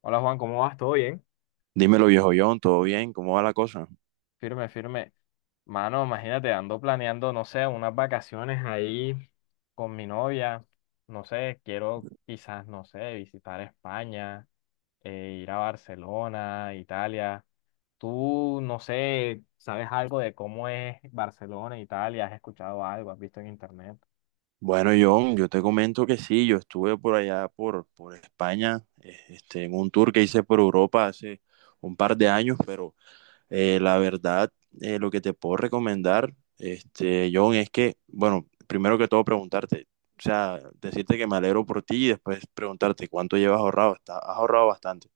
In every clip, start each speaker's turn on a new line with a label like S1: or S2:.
S1: Hola Juan, ¿cómo vas? ¿Todo bien?
S2: Dímelo, viejo John, ¿todo bien? ¿Cómo va la cosa?
S1: Firme, firme. Mano, imagínate, ando planeando, no sé, unas vacaciones ahí con mi novia. No sé, quiero quizás, no sé, visitar España, ir a Barcelona, Italia. Tú, no sé, ¿sabes algo de cómo es Barcelona, Italia? ¿Has escuchado algo? ¿Has visto en internet?
S2: Bueno, John, yo te comento que sí, yo estuve por allá, por España, en un tour que hice por Europa hace un par de años, pero la verdad, lo que te puedo recomendar, John, es que, bueno, primero que todo preguntarte, o sea, decirte que me alegro por ti y después preguntarte cuánto llevas ahorrado. ¿Has ahorrado bastante?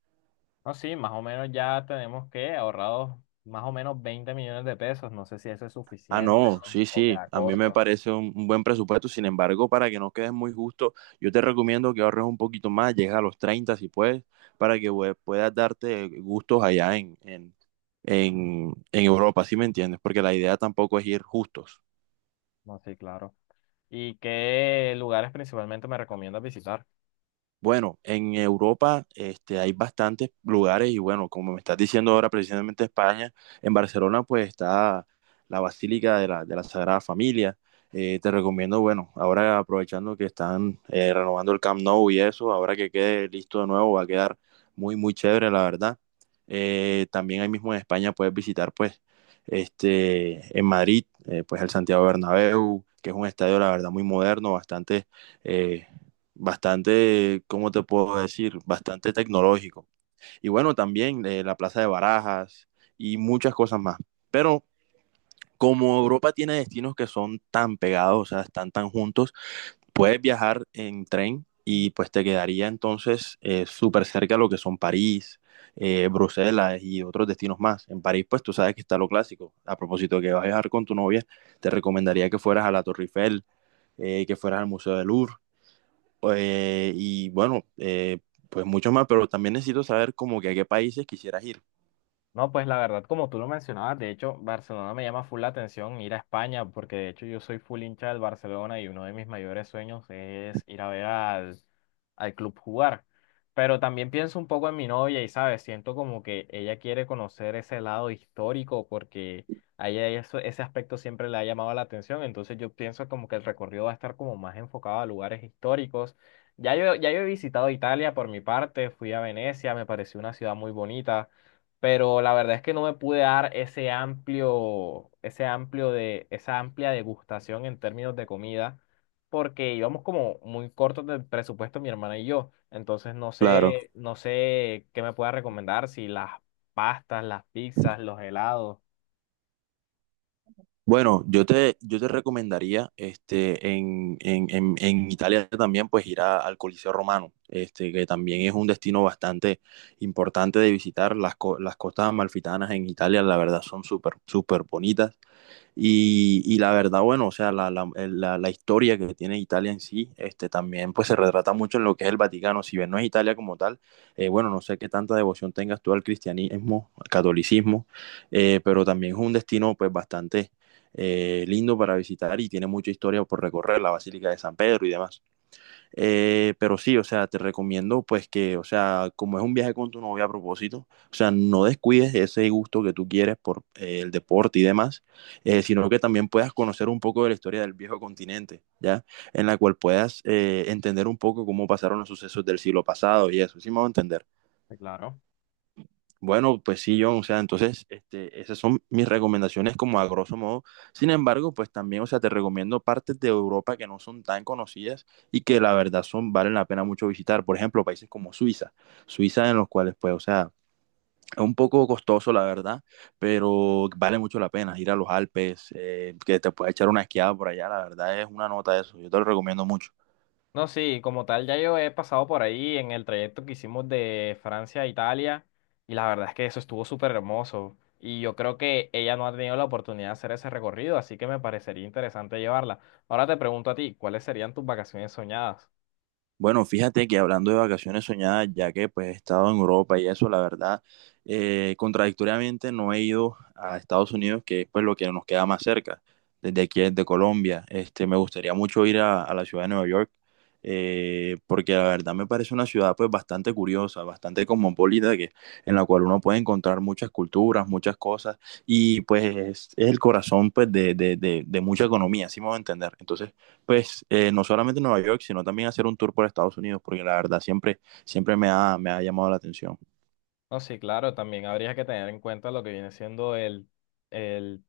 S1: No, sí, más o menos ya tenemos que ahorrados más o menos 20 millones de pesos. No sé si eso es
S2: Ah,
S1: suficiente
S2: no,
S1: o,
S2: sí,
S1: o
S2: sí,
S1: queda
S2: a mí me
S1: corto.
S2: parece un buen presupuesto. Sin embargo, para que no quedes muy justo, yo te recomiendo que ahorres un poquito más, llega a los 30 si puedes, para que puedas darte gustos allá en Europa, ¿sí me entiendes? Porque la idea tampoco es ir justos.
S1: No, sí, claro. ¿Y qué lugares principalmente me recomiendas visitar?
S2: Bueno, en Europa hay bastantes lugares y bueno, como me estás diciendo ahora, precisamente España, en Barcelona pues está la Basílica de la Sagrada Familia. Te recomiendo, bueno, ahora aprovechando que están renovando el Camp Nou y eso, ahora que quede listo de nuevo va a quedar muy chévere, la verdad. También ahí mismo en España puedes visitar pues en Madrid, pues el Santiago Bernabéu, que es un estadio, la verdad, muy moderno, eh, bastante, ¿cómo te puedo decir? Bastante tecnológico. Y bueno, también la Plaza de Barajas y muchas cosas más. Pero como Europa tiene destinos que son tan pegados, o sea, están tan juntos, puedes viajar en tren y pues te quedaría entonces súper cerca a lo que son París, Bruselas y otros destinos más. En París, pues tú sabes que está lo clásico. A propósito de que vas a viajar con tu novia, te recomendaría que fueras a la Torre Eiffel, que fueras al Museo del Louvre, eh, y bueno, eh, pues mucho más, pero también necesito saber como que a qué países quisieras ir.
S1: No, pues la verdad, como tú lo mencionabas, de hecho, Barcelona me llama full la atención ir a España, porque de hecho yo soy full hincha del Barcelona y uno de mis mayores sueños es ir a ver al club jugar. Pero también pienso un poco en mi novia y, ¿sabes? Siento como que ella quiere conocer ese lado histórico porque a ella ese aspecto siempre le ha llamado la atención. Entonces yo pienso como que el recorrido va a estar como más enfocado a lugares históricos. Ya yo he visitado Italia por mi parte, fui a Venecia, me pareció una ciudad muy bonita, pero la verdad es que no me pude dar esa amplia degustación en términos de comida, porque íbamos como muy cortos del presupuesto mi hermana y yo. Entonces
S2: Claro.
S1: no sé qué me pueda recomendar, si las pastas, las pizzas, los helados.
S2: Bueno, yo te recomendaría en Italia también pues al Coliseo Romano, este, que también es un destino bastante importante de visitar. Las costas amalfitanas en Italia, la verdad, son súper bonitas. Y la verdad, bueno, o sea, la historia que tiene Italia en sí, este, también pues se retrata mucho en lo que es el Vaticano. Si bien no es Italia como tal, bueno, no sé qué tanta devoción tengas tú al cristianismo, al catolicismo, pero también es un destino pues bastante lindo para visitar y tiene mucha historia por recorrer, la Basílica de San Pedro y demás. Pero sí, o sea, te recomiendo pues que, o sea, como es un viaje con tu novia a propósito, o sea, no descuides ese gusto que tú quieres por el deporte y demás, sino que también puedas conocer un poco de la historia del viejo continente, ¿ya? En la cual puedas entender un poco cómo pasaron los sucesos del siglo pasado y eso, ¿sí me voy a entender?
S1: Sí, claro.
S2: Bueno, pues sí, John, o sea, entonces, este, esas son mis recomendaciones como a grosso modo. Sin embargo, pues también, o sea, te recomiendo partes de Europa que no son tan conocidas y que la verdad son, valen la pena mucho visitar. Por ejemplo, países como Suiza en los cuales, pues, o sea, es un poco costoso, la verdad, pero vale mucho la pena ir a los Alpes, que te puedes echar una esquiada por allá, la verdad es una nota eso, yo te lo recomiendo mucho.
S1: No, sí, como tal, ya yo he pasado por ahí en el trayecto que hicimos de Francia a Italia, y la verdad es que eso estuvo súper hermoso y yo creo que ella no ha tenido la oportunidad de hacer ese recorrido, así que me parecería interesante llevarla. Ahora te pregunto a ti, ¿cuáles serían tus vacaciones soñadas?
S2: Bueno, fíjate que hablando de vacaciones soñadas, ya que pues he estado en Europa y eso, la verdad, contradictoriamente no he ido a Estados Unidos, que es pues lo que nos queda más cerca, desde aquí, desde Colombia. Este, me gustaría mucho a la ciudad de Nueva York, porque la verdad me parece una ciudad pues bastante curiosa, bastante cosmopolita, que, en la cual uno puede encontrar muchas culturas, muchas cosas, y pues es el corazón pues de mucha economía, así me voy a entender. Entonces, pues no solamente en Nueva York, sino también hacer un tour por Estados Unidos, porque la verdad siempre me ha llamado la atención.
S1: No, sí, claro, también habría que tener en cuenta el,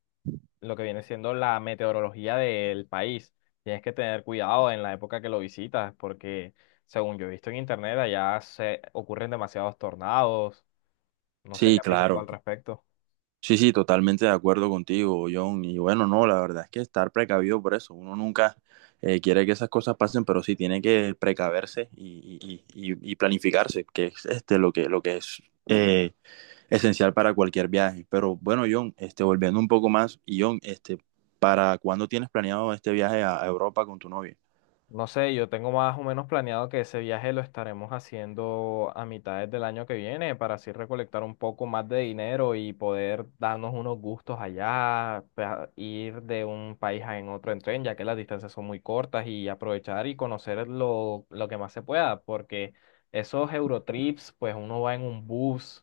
S1: lo que viene siendo la meteorología del país. Tienes que tener cuidado en la época que lo visitas, porque según yo he visto en internet, allá se ocurren demasiados tornados. No sé qué
S2: Sí,
S1: has visto tú al
S2: claro.
S1: respecto.
S2: Sí, sí, totalmente de acuerdo contigo, John. Y bueno, no, la verdad es que estar precavido por eso. Uno nunca quiere que esas cosas pasen, pero sí tiene que precaverse y planificarse, que es este, lo que es eh, esencial para cualquier viaje. Pero bueno, John, este, volviendo un poco más, y John, este, ¿para cuándo tienes planeado este viaje a Europa con tu novia?
S1: No sé, yo tengo más o menos planeado que ese viaje lo estaremos haciendo a mitades del año que viene para así recolectar un poco más de dinero y poder darnos unos gustos allá, ir de un país a en otro en tren, ya que las distancias son muy cortas y aprovechar y conocer lo que más se pueda, porque esos Eurotrips, pues uno va en un bus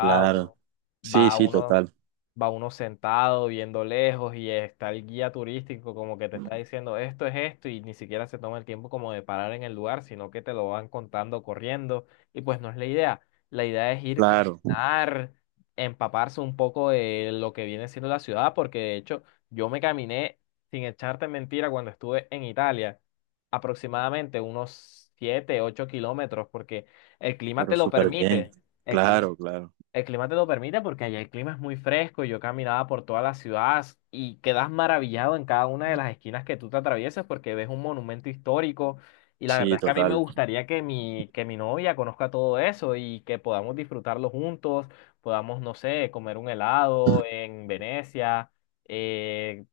S2: Claro. Sí,
S1: va
S2: sí,
S1: uno
S2: total.
S1: va uno sentado viendo lejos y está el guía turístico como que te está diciendo esto es esto y ni siquiera se toma el tiempo como de parar en el lugar, sino que te lo van contando corriendo, y pues no es la idea. La idea es ir
S2: Claro,
S1: caminar, empaparse un poco de lo que viene siendo la ciudad, porque de hecho yo me caminé, sin echarte mentira, cuando estuve en Italia, aproximadamente unos 7 8 kilómetros, porque el clima
S2: pero
S1: te lo
S2: súper bien.
S1: permite. El clima
S2: Claro, claro.
S1: el clima te lo permite porque allá el clima es muy fresco. Y Yo caminaba por toda la ciudad y quedas maravillado en cada una de las esquinas que tú te atraviesas porque ves un monumento histórico. Y la
S2: Sí,
S1: verdad es que a mí me
S2: total.
S1: gustaría que mi novia conozca todo eso y que podamos disfrutarlo juntos, podamos, no sé, comer un helado en Venecia, eh,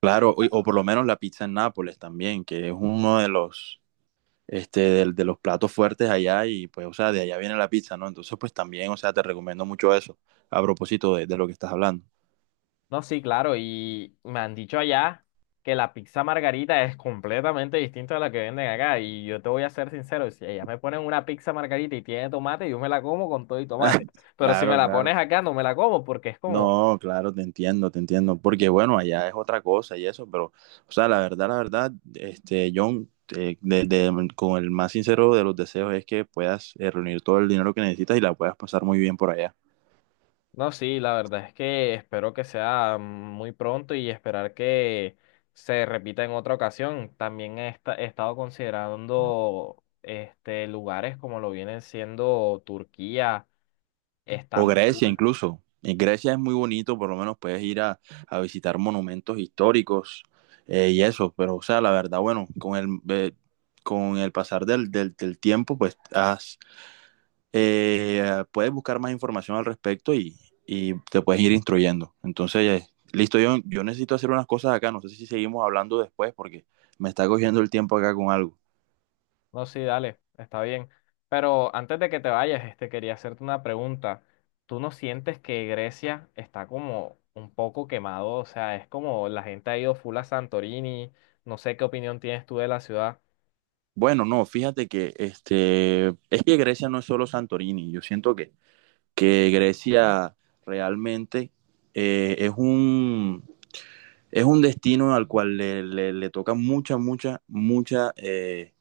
S2: Claro, o por lo menos la pizza en Nápoles también, que es uno de los, este, de los platos fuertes allá y pues, o sea, de allá viene la pizza, ¿no? Entonces, pues también, o sea, te recomiendo mucho eso, a propósito de lo que estás hablando.
S1: no, sí, claro, y me han dicho allá que la pizza margarita es completamente distinta a la que venden acá. Y yo te voy a ser sincero, si ellas me ponen una pizza margarita y tiene tomate, yo me la como con todo y tomate. Pero si me
S2: Claro,
S1: la
S2: claro.
S1: pones acá, no me la como porque es como,
S2: No, claro, te entiendo, porque bueno, allá es otra cosa y eso, pero, o sea, la verdad, este, John, con el más sincero de los deseos es que puedas reunir todo el dinero que necesitas y la puedas pasar muy bien por allá.
S1: no, sí, la verdad es que espero que sea muy pronto y esperar que se repita en otra ocasión. También he estado considerando este lugares como lo vienen siendo Turquía,
S2: O Grecia
S1: Estambul.
S2: incluso. En Grecia es muy bonito, por lo menos a visitar monumentos históricos y eso, pero, o sea, la verdad, bueno, con el pasar del tiempo, pues has puedes buscar más información al respecto y te puedes ir instruyendo. Entonces, listo, yo necesito hacer unas cosas acá, no sé si seguimos hablando después porque me está cogiendo el tiempo acá con algo.
S1: No, sí, dale, está bien. Pero antes de que te vayas, este, quería hacerte una pregunta. ¿Tú no sientes que Grecia está como un poco quemado? O sea, es como la gente ha ido full a Santorini. No sé qué opinión tienes tú de la ciudad.
S2: Bueno, no, fíjate que este, es que Grecia no es solo Santorini, yo siento que Grecia realmente eh, es un, es un destino al cual le toca mucha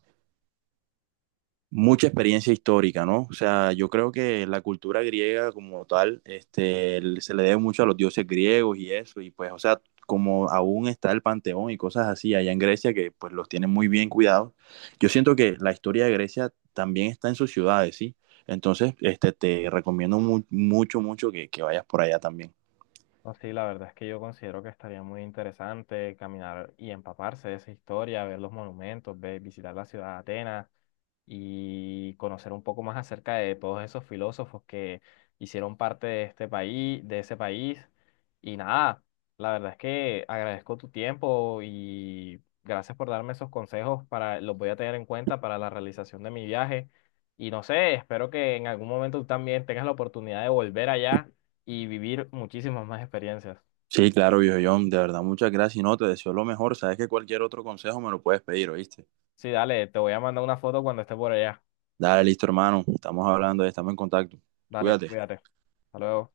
S2: mucha experiencia histórica, ¿no? O sea, yo creo que la cultura griega como tal, este, se le debe mucho a los dioses griegos y eso, y pues, o sea, como aún está el Panteón y cosas así allá en Grecia que pues los tienen muy bien cuidados, yo siento que la historia de Grecia también está en sus ciudades, ¿sí? Entonces, este, te recomiendo mucho, mucho que vayas por allá también.
S1: No, sí, la verdad es que yo considero que estaría muy interesante caminar y empaparse de esa historia, ver los monumentos, visitar la ciudad de Atenas y conocer un poco más acerca de todos esos filósofos que hicieron parte de este país, de ese país. Y nada, la verdad es que agradezco tu tiempo y gracias por darme esos consejos para, los voy a tener en cuenta para la realización de mi viaje. Y no sé, espero que en algún momento tú también tengas la oportunidad de volver allá y vivir muchísimas más experiencias.
S2: Sí, claro, viejo John, de verdad, muchas gracias y no, te deseo lo mejor, sabes que cualquier otro consejo me lo puedes pedir, ¿oíste?
S1: Sí, dale, te voy a mandar una foto cuando esté por allá.
S2: Dale, listo, hermano, estamos hablando, estamos en contacto,
S1: Dale,
S2: cuídate.
S1: cuídate. Hasta luego.